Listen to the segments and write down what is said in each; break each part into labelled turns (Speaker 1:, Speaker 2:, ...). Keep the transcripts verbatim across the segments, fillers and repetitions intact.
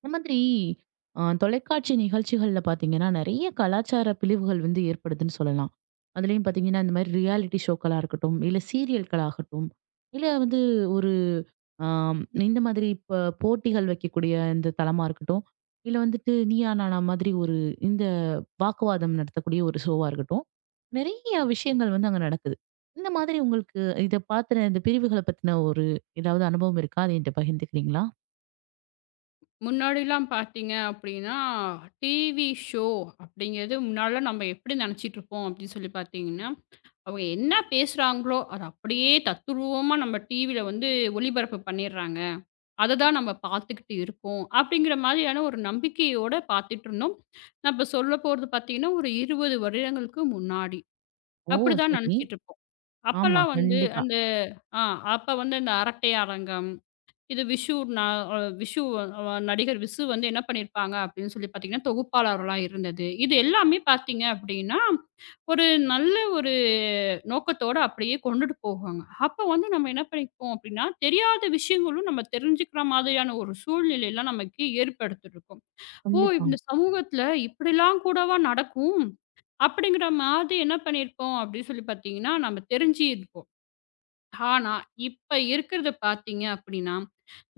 Speaker 1: இந்த மாதிரி அ தொலைக்காட்சி நிகழ்ச்சிகள்ல பார்த்தீங்கன்னா, நெறைய கலாச்சார பிழிவுகள் வந்து ஏற்படுதுன்னு சொல்லலாம். அதுலயும் பார்த்தீங்கன்னா, இந்த மாரி ரியாலிட்டி ஷோக்களா இருக்கட்டும், இல்ல சீரியல்களாகட்டும், இல்ல வந்து ஒரு ஆம் இந்த மாதிரி இப்ப போட்டிகள் வைக்கக்கூடிய இந்த தளமா இருக்கட்டும், இல்ல வந்துட்டு நீயா நானா மாதிரி ஒரு இந்த வாக்குவாதம் நடத்தக்கூடிய ஒரு ஷோவா இருக்கட்டும், நெறைய விஷயங்கள் வந்து அங்க நடக்குது. இந்த மாதிரி உங்களுக்கு இத பாத்துன இந்த பிரிவுகள பத்தின ஒரு ஏதாவது அனுபவம் இருக்கா? அத என்ட்ட பகிர்ந்துக்கிறீங்களா?
Speaker 2: முன்னாடிலாம் பார்த்தீங்க அப்படின்னா, டிவி ஷோ அப்படிங்கிறது முன்னாடிலாம் நம்ம எப்படி நெனச்சிட்டுருப்போம் அப்படின்னு சொல்லி பார்த்தீங்கன்னா, அவங்க என்ன பேசுறாங்களோ, அத அப்படியே தத்துரூவமா நம்ம டிவில வந்து ஒளிபரப்பு பண்ணிடுறாங்க. அத தான் நம்ம பார்த்துக்கிட்டு இருக்கோம். அப்படிங்கிற மாதிரியான ஒரு நம்பிக்கையோட பார்த்துட்டுருந்தோம். நம்ம சொல்ல போறது பார்த்தீங்கன்னா, ஒரு இருபது வருடங்களுக்கு முன்னாடி.
Speaker 1: ஓ!
Speaker 2: அப்படிதான்
Speaker 1: சரி.
Speaker 2: நெனச்சிட்டுருப்போம்.
Speaker 1: ஆமா.
Speaker 2: அப்பலாம் வந்து
Speaker 1: கண்டிப்பா,
Speaker 2: அந்த ஆ அப்ப வந்து அந்த அரட்டை அரங்கம் இது விஷு நான் அ விஷு அ நடிகர் விசு வந்து என்ன பண்ணியிருப்பாங்க அப்படின்னு சொல்லி பார்த்தீங்கன்னா, தொகுப்பாளர்களா இருந்தது. இது எல்லாமே பார்த்தீங்க அப்படின்னா, ஒரு நல்ல ஒரு நோக்கத்தோட அப்படியே கொண்டுட்டு போவாங்க. அப்போ வந்து நம்ம என்ன பண்ணிப்போம் அப்படின்னா, தெரியாத விஷயங்களும் நம்ம தெரிஞ்சுக்கிற மாதிரியான ஒரு சூழ்நிலைலாம் நமக்கு ஏற்படுத்தியிருக்கும். "ஓ!
Speaker 1: கண்டிப்பா.
Speaker 2: இந்த சமூகத்தில இப்படிலாம் கூடவா நடக்கும்?" அப்படிங்கிற மாதிரி என்ன பண்ணியிருப்போம் அப்படின்னு சொல்லி பார்த்தீங்கன்னா, நம்ம தெரிஞ்சிருப்போம். ஆனா, இப்ப இருக்கிறத பார்த்தீங்க அப்படின்னா,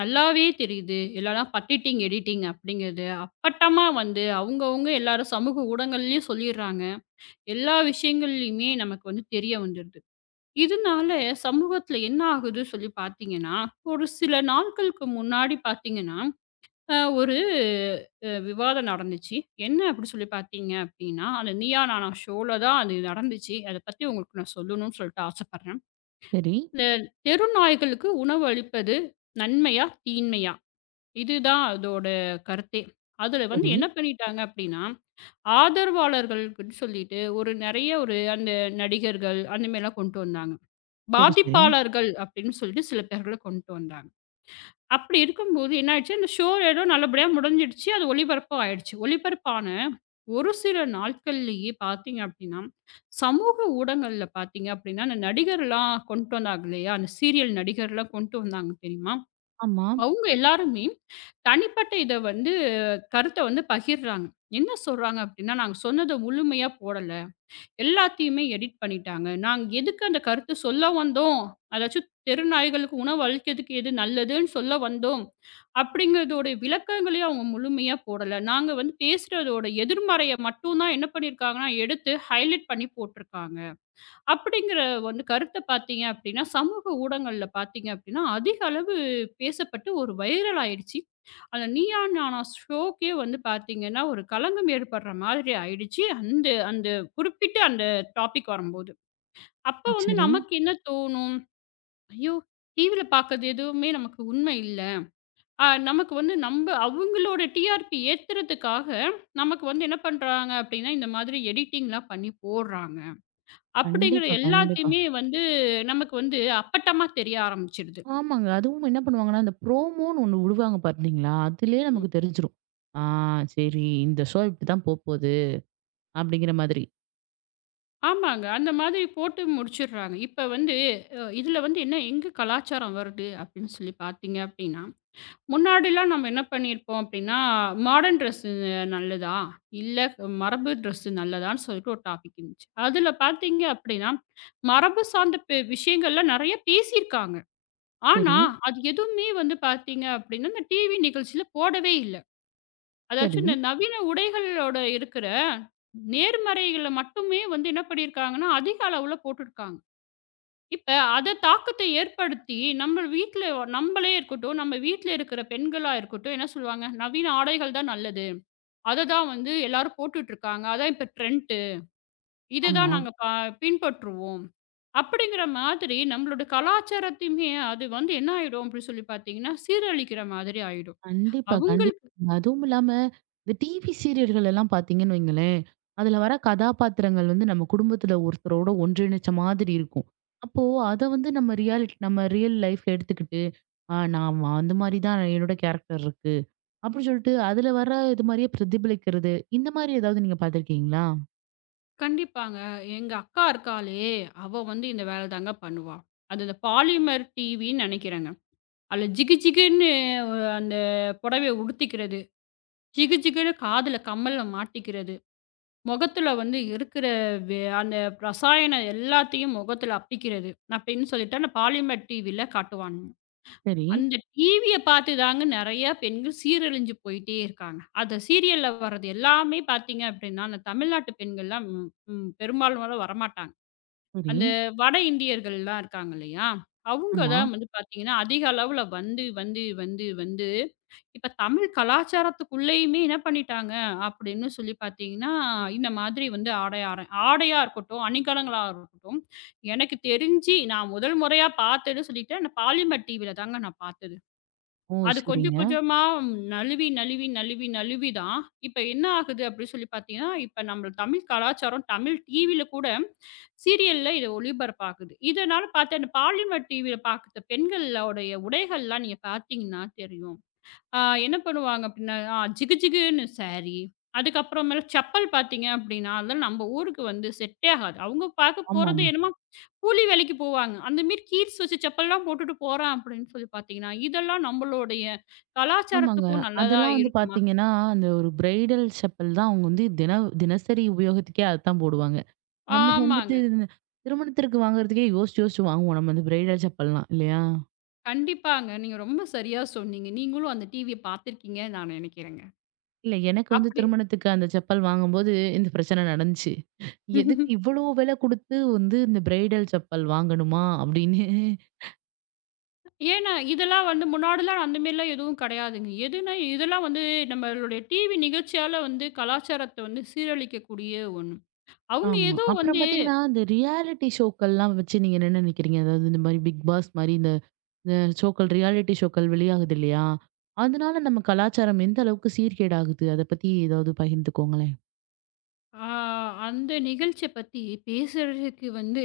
Speaker 2: நல்லாவே தெரியுது. இல்லன்னா பட்டிட்டிங், எடிட்டிங் அப்படிங்கிறது அப்பட்டமா வந்து அவங்கவங்க எல்லாரும் சமூக ஊடகங்கள்லயும் சொல்லிடுறாங்க. எல்லா விஷயங்கள்லயுமே நமக்கு வந்து தெரிய வந்துருது. இதனால சமூகத்தில என்ன ஆகுது சொல்லி பார்த்தீங்கன்னா, ஒரு சில நாட்களுக்கு முன்னாடி பார்த்தீங்கன்னா, அ ஒரு அ விவாதம் நடந்துச்சு. என்ன அப்படி சொல்லி பார்த்தீங்க அப்படின்னா, அந்த "நீயா நானா" ஷோல தான் அது நடந்துச்சு. அத பத்தி உங்களுக்கு நான் சொல்லணும்னு சொல்லிட்டு ஆசைப்படுறேன்.
Speaker 1: சரி,
Speaker 2: இந்த தெரு நாய்களுக்கு உணவு அளிப்பது நன்மையா? தீமையா? இதுதான் அதோட கருத்தே. அதுல வந்து
Speaker 1: சரி,
Speaker 2: என்ன பண்ணிட்டாங்க அப்டின்னா, ஆதரவாளர்களுக்குன்னு சொல்லிட்டு ஒரு நெறைய ஒரு அந்த நடிகர்கள் அந்த மாரிலாம் கொண்டு வந்தாங்க.
Speaker 1: சரி, சரி.
Speaker 2: பாதிப்பாளர்கள் அப்டின்னு சொல்லிட்டு சில பேர்கள கொண்டு வந்தாங்க. அப்டி இருக்கும்போது என்ன ஆயிடுச்சு, அந்த ஷோ ஏதோ நல்லபடியா முடிஞ்சிடுச்சு. அது ஒளிபரப்பும் ஆயிடுச்சு. ஒளிபரப்பான ஒரு சில நாட்கள்லேயே பார்த்தீங்க அப்டின்னா, சமூக ஊடகங்கள்ல பார்த்தீங்க அப்டின்னா, அந்த நடிகர்லாம் கொண்டு வந்தாங்க இல்லையா? அந்த சீரியல் நடிகர்லாம் கொண்டு வந்தாங்க தெரியுமா?
Speaker 1: ஆமா.
Speaker 2: அவங்க எல்லாருமே தனிப்பட்ட இத வந்து கருத்த வந்து பகிர்றாங்க. என்ன சொல்றாங்க அப்டின்னா, நாங்க சொன்னத முழுமையா போடல. எல்லாத்தையுமே எடிட் பண்ணிட்டாங்க. நாங்க எதுக்கு அந்த கருத்து சொல்ல வந்தோம், அதாச்சும் தெரு நாய்களுக்கு உணவு அளிக்கிறதுக்கு எது நல்லதுன்னு சொல்ல வந்தோம், அப்படிங்கிறதோட விளக்கங்களையும் அவங்க முழுமையா போடல. நாங்க வந்து பேசுறதோட எதிர்மறைய மட்டும் தான் என்ன பண்ணியிருக்காங்கன்னா, எடுத்து ஹைலைட் பண்ணி போட்டிருக்காங்க. அப்படிங்கிற வந்து கருத்த பார்த்தீங்க அப்படின்னா, சமூக ஊடகங்கள்ல பார்த்தீங்க அப்படின்னா, அதிக அளவு பேசப்பட்டு ஒரு வைரல் ஆயிடுச்சு. அந்த நீயா நானா ஷோக்கே வந்து பார்த்தீங்கன்னா, ஒரு களங்கம் ஏற்படுற மாதிரி ஆயிடுச்சு. அந்த அந்த குறிப்பிட்ட அந்த டாபிக் வரும்போது. அப்ப வந்து
Speaker 1: சரி.
Speaker 2: நமக்கு என்ன தோணும்? ஐயோ! டிவில பார்க்கறது எதுவுமே நமக்கு உண்மை இல்ல. அ நமக்கு வந்து நம்ப அவங்களோட டி ஆர் பி ஏத்துறதுக்காக, நமக்கு வந்து என்ன பண்றாங்க அப்படின்னா, இந்த மாதிரி எடிட்டிங்லாம் பண்ணி போடுறாங்க. அப்படிங்கிற
Speaker 1: கண்டிப்பா, கண்டிப்பா.
Speaker 2: எல்லாத்தையுமே வந்து நமக்கு வந்து அப்பட்டமா தெரிய ஆரம்பிச்சிடுது.
Speaker 1: ஆமாங்க. அதுவும் என்ன பண்ணுவாங்கன்னா, அந்த ப்ரோமோன்னு ஒண்ணு விடுவாங்க பார்த்தீங்களா? அதிலேயே
Speaker 2: ம்.
Speaker 1: நமக்கு தெரிஞ்சிரும். ஆ சரி, இந்த ஷோ இப்படித்தான் போப்போது அப்படிங்கிற மாதிரி.
Speaker 2: ஆமாங்க. அந்த மாதிரி போட்டு முடிச்சுடுறாங்க. இப்ப வந்து அ இதுல வந்து என்ன எங்க கலாச்சாரம் வருது அப்படின்னு சொல்லி பார்த்தீங்க அப்படின்னா, முன்னாடிலாம் நம்ம என்ன பண்ணியிருப்போம் அப்படின்னா, மாடர்ன் ட்ரெஸ்ஸு நல்லதா? இல்ல மரபு ட்ரெஸ்ஸு நல்லதான்னு சொல்லிட்டு ஒரு டாபிக் இருந்துச்சு. அதுல பார்த்தீங்க அப்படின்னா, மரபு சார்ந்த பெ விஷயங்கள்லாம் நெறைய பேசியிருக்காங்க. ஆனா,
Speaker 1: சரி,
Speaker 2: அது எதுவுமே வந்து பார்த்தீங்க அப்படின்னா, இந்த டிவி நிகழ்ச்சியில போடவே இல்ல. அதாச்சும்
Speaker 1: சரி.
Speaker 2: இந்த நவீன உடைகளோட இருக்கிற நேர்மறைகள மட்டுமே வந்து என்ன பண்ணியிருக்காங்கன்னா, அதிக அளவுல போட்டுருக்காங்க. இப்ப அத தாக்கத்த ஏற்படுத்தி நம்ம வீட்ல நம்மளே இருக்கட்டும், நம்ம வீட்ல இருக்கிற பெண்களா இருக்கட்டும் என்ன சொல்லுவாங்க, "நவீன ஆடைகள் தான் நல்லது. அத தான் வந்து எல்லாரும் போட்டுட்டு இருக்காங்க. அதான் இப்ப ட்ரெண்ட்டு. இத
Speaker 1: ஆமா.
Speaker 2: தான் நாங்க ப பின்பற்றுவோம்." அப்படிங்கிற மாதிரி நம்மளோட கலாச்சாரத்தையுமே அது வந்து என்ன ஆயிடும் அப்படின்னு சொல்லி பார்த்தீங்கன்னா, சீரழிக்கிற மாதிரி ஆயிடும்.
Speaker 1: கண்டிப்பா,
Speaker 2: அவங்கள
Speaker 1: கண்டிப்பா. அதுவும் இல்லாம இந்த டிவி சீரியல்கள் எல்லாம் பார்த்தீங்கன்னு வைங்களேன், அதுல வர கதாபாத்திரங்கள் வந்து நம்ம குடும்பத்துல ஒருத்தரோட ஒன்றிணைச்ச மாதிரி இருக்கும். அப்போ அத வந்து நம்ம ரியாலிட்டி நம்ம ரியல் லைஃப்ல எடுத்துக்கிட்டு ஆ நான் வ- அந்த மாரி தான் என்னோட கேரக்டர் இருக்கு. அப்படின்னு சொல்லிட்டு அதுல வர இது மாரியே பிரதிபலிக்கிறது. இந்த மாரி ஏதாவது நீங்க பார்த்துருக்கீங்களா?
Speaker 2: கண்டிப்பாங்க. எங்க அக்கா இருக்காளே! அவ வந்து இந்த வேல தாங்க பண்ணுவா. அது இந்த பாலிமர் டிவின்னு நெனைக்கிறேங்க. அதுல ஜிகு ஜிகுன்னு அ அந்த புடவைய உடுத்திக்கிறது, ஜிகு ஜிகுன்னு காதுல கம்மல மாட்டிக்கிறது, முகத்துல வந்து இருக்கிற வே அந்த ரசாயனம் எல்லாத்தையும் முகத்துல அப்பிடிக்கிறது, அப்பிடின்னு சொல்லிட்டு அந்த பாலிமர் டிவில காட்டுவானுங்க.
Speaker 1: சரி,
Speaker 2: அந்த டிவிய பார்த்து தாங்க நெறைய பெண்கள் சீரழிஞ்சு போயிட்டே இருக்காங்க. அந்த சீரியல்ல வர்றது எல்லாமே பார்த்தீங்க அப்பிடின்னா, அந்த தமிழ்நாட்டு பெண்கள்லாம் ம், ம் பெரும்பாலும் வரமாட்டாங்க.
Speaker 1: சரி.
Speaker 2: அந்த வட இந்தியர்கள்லாம் இருக்காங்க இல்லையா? அவங்க
Speaker 1: ஆமா.
Speaker 2: தான் வந்து பார்த்தீங்கன்னா, அதிக அளவுல வந்து, வந்து, வந்து, வந்து இப்ப தமிழ் கலாச்சாரத்துக்குள்ளேயுமே என்ன பண்ணிட்டாங்க அப்படின்னு சொல்லி பார்த்தீங்கன்னா, இந்த மாதிரி வந்து ஆடையாரம் ஆடையா இருக்கட்டும், அணிகலங்களா இருக்கட்டும், எனக்கு தெரிஞ்சு நான் முதல் முறையா பார்த்ததுன்னு சொல்லிட்டேன், நான் பாலிமர் டிவில தாங்க நான் பார்த்தது.
Speaker 1: ஓ!
Speaker 2: அது கொஞ்சம்
Speaker 1: சரிங்க.
Speaker 2: கொஞ்சமா நழுவி, நழுவி, நழுவி, நழுவி தான் இப்ப என்ன ஆகுது அப்படின்னு சொல்லி பார்த்தீங்கன்னா, இப்ப நம்ம தமிழ் கலாச்சாரம் தமிழ் டிவில கூட சீரியல்ல இத ஒளிபரப்பாகுது. இதனால பார்த்து அந்த பாலிமர் டிவியில பார்த்த பெண்களோடைய உடைகள்லாம் நீங்க பார்த்தீங்கன்னா தெரியும். ஆ என்ன பண்ணுவாங்க அப்டின்னா, ஆ ஜிகு ஜிகுன்னு சாரி. அதுக்கப்புறமேல செப்பல் பார்த்தீங்க அப்டின்னா, அதெல்லாம் நம்ம ஊருக்கு வந்து செட்டே ஆகாது. அவங்க பார்க்க போறது
Speaker 1: ஆமாமா.
Speaker 2: என்னமோ கூலி வேலைக்கு போவாங்க. அந்த மாரி ஹீல்ஸ் வச்சு செப்பல்லாம் போட்டுட்டு போறான் அப்படின்னு சொல்லி பார்த்தீங்கன்னா, இதெல்லாம் நம்மளுடைய
Speaker 1: ஆமாங்க.
Speaker 2: கலாச்சாரத்துக்கும் நல்லதா
Speaker 1: அதெல்லாம் வந்து
Speaker 2: இருக்குமா?
Speaker 1: பார்த்தீங்கன்னா, அந்த ஒரு பிரைடல் செப்பல் தான் அவங்க வந்து தின தினசரி உபயோகத்துக்கே அதான் போடுவாங்க. நம்ம
Speaker 2: ஆமாங்க.
Speaker 1: வந்துட்டு இந்த திருமணத்திற்கு வாங்குறதுக்கே யோசிச்சு யோசிச்சு வாங்குவோம். நம்ம அந்த பிரைடல் செப்பல்லாம் இல்லையா?
Speaker 2: கண்டிப்பாங்க. நீங்க ரொம்ப சரியா சொன்னீங்க. நீங்களும் அந்த டிவிய பார்த்துருக்கீங்கன்னு நான் நெனைக்கிறேங்க.
Speaker 1: இல்ல எனக்கு வந்து
Speaker 2: அப்படி
Speaker 1: திருமணத்துக்கு அந்த செப்பல் வாங்கும்போது இந்த பிரச்சனை நடந்துச்சு. எதுக்கு இவ்வளோ விலை குடுத்து வந்து இந்த பிரைடல் செப்பல் வாங்கணுமா? அப்படின்னு.
Speaker 2: ஏன்னா, இதெல்லாம் வந்து முன்னாடிலாம் அந்த மாரிலாம் எதுவும் கிடையாதுங்க. எதுனா இதெல்லாம் வந்து நம்மளுடைய டிவி நிகழ்ச்சியால வந்து கலாச்சாரத்த வந்து சீரழிக்கக்கூடிய ஒண்ணு. அவங்க
Speaker 1: ஆமா.
Speaker 2: ஏதோ
Speaker 1: அப்புறம்
Speaker 2: வந்து
Speaker 1: பார்த்தீங்கன்னா, இந்த ரியாலிட்டி ஷோக்கள்லாம் வச்சு நீங்க என்ன நினைக்கிறீங்க? அதாவது இந்த மாரி பிக் பாஸ் மாரி இந்த இந்த ஷோக்கள் ரியாலிட்டி ஷோக்கள் வெளியாகுது இல்லையா? அதனால நம்ம கலாச்சாரம் எந்த அளவுக்கு சீர்கேடாகுது? அத பத்தி ஏதாவது பகிர்ந்துக்கோங்களேன்.
Speaker 2: அ அந்த நிகழ்ச்சிய பத்தி பேசுறதுக்கு வந்து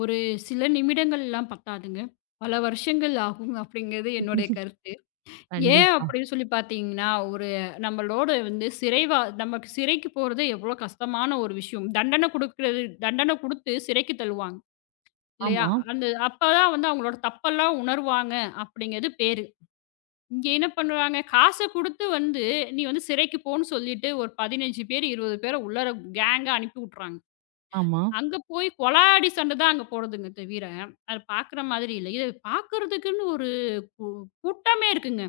Speaker 2: ஒரு சில நிமிடங்கள்லாம் பத்தாதுங்க. பல வருஷங்கள் ஆகும் அப்படிங்கிறது என்னுடைய கருத்து. ஏன்
Speaker 1: கண்டிப்பா.
Speaker 2: அப்படின்னு சொல்லி பார்த்தீங்கன்னா, ஒரு நம்மளோட வந்து சிறைவா நமக்கு சிறைக்கு போறது எவ்வளோ கஷ்டமான ஒரு விஷயம். தண்டனை குடுக்குறது தண்டனை குடுத்து சிறைக்கு தள்ளுவாங்க. இல்லையா?
Speaker 1: ஆமா,
Speaker 2: அந்த அப்பதான் வந்து அவங்களோட தப்பெல்லாம் உணர்வாங்க அப்படிங்கிறது பேரு. இங்க என்ன பண்ணுறாங்க, காச குடுத்து வந்து, "நீ வந்து சிறைக்கு போன்னு" சொல்லிட்டு ஒரு பதினைந்து பேர், இருபது பேர உள்ளார கேங்கா அனுப்பி விட்டுறாங்க.
Speaker 1: ஆமா.
Speaker 2: அங்க போய் கொலாஅடி சண்ட தான் அங்க போடுதுங்க தவிர, அத பார்க்குற மாதிரி இல்ல. இது பார்க்கறதுக்குன்னு ஒரு கூ கூட்டமே இருக்குங்க.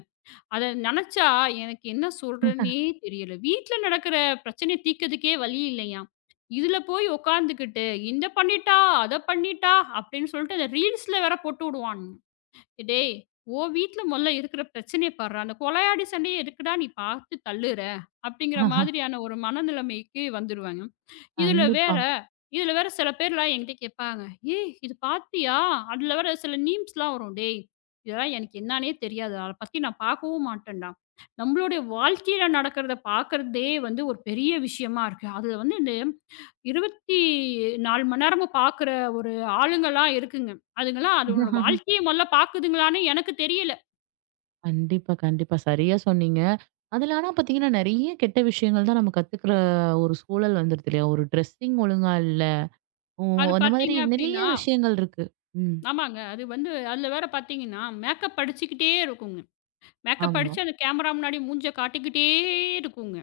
Speaker 2: அத நெனச்சா எனக்கு என்ன சொல்றதுன்னே தெரியல. வீட்ல நடக்கிற பிரச்சனைய தீர்க்கதுக்கே வழி இல்லையாம். இதுல போய் உட்காந்துக்கிட்டு, "இத பண்ணிட்டா, அத பண்ணிட்டா" அப்படின்னு சொல்லிட்டு அந்த ரீல்ஸ்ல வேற போட்டு விடுவானுங்க. "டேய் உன் வீட்ல மொதல்ல இருக்கிற பிரச்சனைய பார்றா! அந்த கொலையாளி சண்டைய எதுக்குடா நீ பார்த்து தள்ளுற?" அப்படிங்கிற
Speaker 1: ஆஹா,
Speaker 2: மாதிரியான ஒரு மனநிலைமைக்கு வந்துருவாங்க. இதுல
Speaker 1: கண்டிப்பா.
Speaker 2: வேற இதுல வேற சில பேர்லாம் என்கிட்ட கேட்பாங்க, "ஏய் இது பார்த்தியா?" அதுல வேற சில நீம்ஸ்லாம் வரும். "டேய் இதெல்லாம் எனக்கு என்னான்னே தெரியாது. அத பத்தி நான் பார்க்கவும் மாட்டேன்டா. நம்மளுடைய வாழ்க்கையில நடக்கிறத பார்க்கிறதே வந்து ஒரு பெரிய விஷயமா இருக்கு. அதுல வந்து இந்த இருபத்தி நான்கு மணி நேரமும் பார்க்குற ஒரு ஆளுங்கலாம் இருக்குங்க. அதுங்கலாம் அதோட வாழ்க்கைய மொதல்ல பார்க்குதுங்களான்னு எனக்கு தெரியல.
Speaker 1: கண்டிப்பா, கண்டிப்பா. சரியா சொன்னீங்க. அதுல ஆனா பார்த்தீங்கன்னா, நெறைய கெட்ட விஷயங்கள் தான் நம்ம கத்துக்கிற ஒரு சூழல் வந்துருது இல்லையா? ஒரு ட்ரெஸ்ஸிங் ஒழுங்கா இல்ல. ஓ!
Speaker 2: அது
Speaker 1: அந்த மாதிரி
Speaker 2: பார்த்தீங்க
Speaker 1: நெறைய
Speaker 2: அப்டின்னா
Speaker 1: விஷயங்கள் இருக்கு. ம்.
Speaker 2: ஆமாங்க. அது வந்து அதில வேற பார்த்தீங்கன்னா, மேக்கப் அடிச்சுக்கிட்டே இருக்குங்க. மேக்கப்
Speaker 1: ஆமா,
Speaker 2: அடிச்சு அந்த கேமரா முன்னாடி மூஞ்ச காட்டிக்கிட்டே இருக்குங்க.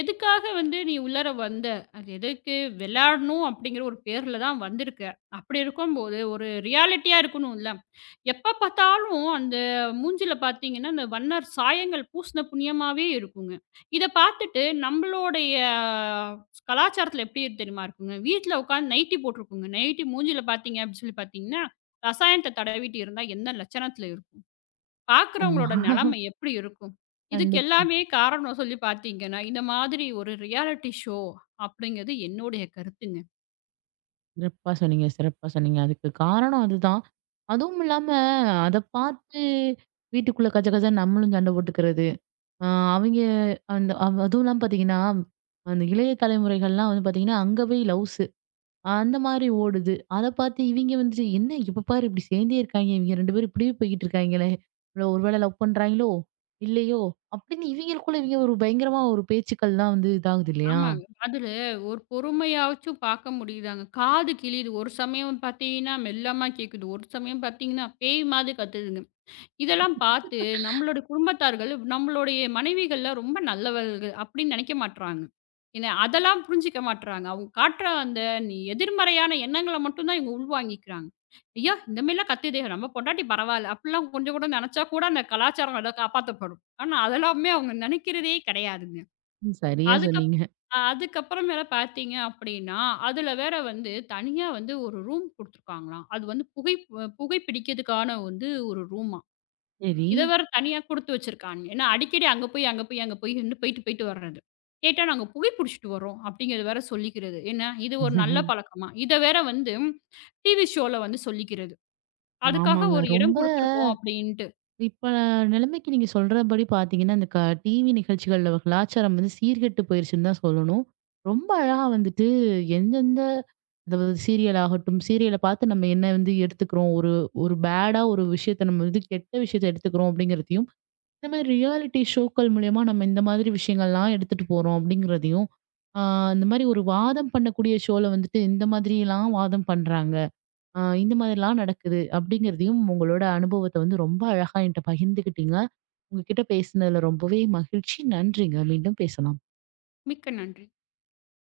Speaker 2: எதுக்காக வந்து நீ உள்ளார வந்த? அது எதுக்கு? விளையாடணும் அப்படிங்கிற ஒரு பேர்ல தான் வந்திருக்க. அப்படி இருக்கும்போது ஒரு ரியாலிட்டியா இருக்கணும்ல. எப்ப பார்த்தாலும் அந்த மூஞ்சில பார்த்தீங்கன்னா, அந்த வண்ணர் சாயங்கள் பூசின புண்ணியமாவே இருக்குங்க. இத பார்த்துட்டு நம்மளுடைய கலாச்சாரத்தில எப்படி இருக்கு தெரியுமா இருக்குங்க, வீட்ல உட்காந்து நைட்டி போட்டிருக்குங்க. நைட்டி மூஞ்சில பார்த்தீங்க அப்படின்னு சொல்லி பார்த்தீங்கன்னா, ரசாயனத்த தடவிட்டு இருந்தா என்ன லட்சணத்தில இருக்கும்?
Speaker 1: ஆமா.
Speaker 2: பார்க்குறவங்களோட நிலைமை எப்படி இருக்கும்? இதுக்கு
Speaker 1: கண்டிப்பா.
Speaker 2: எல்லாமே காரணம் சொல்லி பார்த்தீங்கன்னா, இந்த மாதிரி ஒரு ரியாலிட்டி ஷோ அப்படிங்கிறது என்னுடைய கருத்துங்க.
Speaker 1: சிறப்பா சொன்னீங்க, சிறப்பா சொன்னீங்க. அதுக்கு காரணம் அதுதான். அதுவும் இல்லாம அத பார்த்து வீட்டுக்குள்ள கஜ கஜன்னு நம்மளும் சண்டை போட்டுக்கிறது. அ அவைங்க அந்த அவ- அதுவும் இல்லாம பார்த்தீங்கன்னா, அந்த இளைய தலைமுறைகள்லாம் வந்து பார்த்தீங்கன்னா, அங்க போய் லவ்ஸ் அந்த மாரி ஓடுது. அத பார்த்து இவிங்க வந்துட்டு, "என்ன இப்ப பாரு இப்படி சேர்ந்தே இருக்காங்க. இவிங்க ரெண்டு பேரும் இப்படியே போய்க்கிட்டு இருக்காங்களே! இவள ஒருவேளை லவ் பண்றாய்ங்களோ! இல்லையோ!" அப்படின்னு இவிங்களுக்குள்ள இவிங்க ஒரு பயங்கரமா ஒரு பேச்சுக்கள்லாம் வந்து இதாகுது இல்லையா?
Speaker 2: ஆமாங்க. அதில ஒரு பொறுமையாச்சும் பார்க்க முடியுதாங்க. காது கிழியுது. ஒரு சமயம் பார்த்தீங்கன்னா, மெல்லமா கேட்குது. ஒரு சமயம் பார்த்தீங்கன்னா, பேய் மாதிரி கத்துதுங்க. இதெல்லாம் பார்த்து நம்மளோட குடும்பத்தார்கள், நம்மளுடைய மனைவிகள்லாம் ரொம்ப நல்லவள்க அப்படின்னு நினைக்க மாட்றாங்க. ஏன்னா, அதெல்லாம் புரிஞ்சுக்க மாட்றாங்க. அவங்க காட்டுற அந்த நி எதிர்மறையான எண்ணங்கள மட்டும் தான் இவங்க உள்வாங்கிக்கிறாங்க. "ஐயா! இந்த மாரிலாம் கத்துதே! நம்ம பொண்டாட்டி பரவால்ல." அப்படிலாம் கொஞ்சம் கூட நினைச்சா கூட அந்த கலாச்சாரம் ஏதோ காப்பாத்தப்படும். ஆனா, அதெல்லாமே அவங்க நினைக்கிறதே கிடையாதுங்க.
Speaker 1: ம். சரியா
Speaker 2: அதுக்கப்
Speaker 1: சொன்னீங்க.
Speaker 2: அதுக்கப்புறம் மேல பார்த்தீங்க அப்படின்னா, அதுல வேற வந்து தனியா வந்து ஒரு ரூம் குடுத்துருக்காங்களாம். அது வந்து புகை புகை பிடிக்கிறதுக்கான வந்து ஒரு ரூமாம்.
Speaker 1: சரி.
Speaker 2: இத வேற தனியா குடுத்து வச்சிருக்காங்க. ஏன்னா அடிக்கடி அங்க போய், அங்க போய், அங்க போய்ன்னு போயிட்டு, போயிட்டு வர்றது. கேட்டா நாங்க புகை புடிச்சிட்டு வர்றோம் அப்படிங்கிறது வேற சொல்லிக்கிறது. ஏன்னா இது ஒரு நல்ல பழக்கமா? இத வேற வந்து டிவி ஷோல வந்து சொல்லிக்கிறது. அதுக்காக
Speaker 1: ஆமாங்க.
Speaker 2: ஒரு இடம்
Speaker 1: ரொம்ப
Speaker 2: குடுத்துருக்கோம் அப்படின்ட்டு.
Speaker 1: இப்ப நிலைமைக்கு நீங்க சொல்றபடி பாத்தீங்கன்னா, இந்த க டிவி நிகழ்ச்சிகள்ல கலாச்சாரம் வந்து சீர்கெட்டு போயிருச்சுன்னு தான் சொல்லணும். ரொம்ப அழகா வந்துட்டு எந்தெந்த அதாவது சீரியல் ஆகட்டும், சீரியல பார்த்து நம்ம என்ன வந்து எடுத்துக்கிறோம். ஒரு ஒரு பேடா ஒரு விஷயத்த நம்ம வந்து கெட்ட விஷயத்த எடுத்துக்கிறோம் அப்படிங்கிறதையும், இந்த மாதிரி ரியாலிட்டி ஷோக்கள் மூலியமா நம்ம இந்த மாதிரி விஷயங்கள்லாம் எடுத்துட்டு போறோம் அப்படிங்கிறதையும், ஆ இந்த மாதிரி ஒரு வாதம் பண்ணக்கூடிய ஷோல வந்துட்டு இந்த மாதிரிலாம் வாதம் பண்றாங்க. ஆ இந்த மாதிரிலாம் நடக்குது அப்படிங்கிறதையும் உங்களோட அனுபவத்த வந்து ரொம்ப அழகா என்கிட்ட பகிர்ந்துக்கிட்டீங்க. உங்ககிட்ட பேசினதுல ரொம்பவே மகிழ்ச்சி. நன்றிங்க. மீண்டும் பேசலாம்.
Speaker 2: மிக்க நன்றி.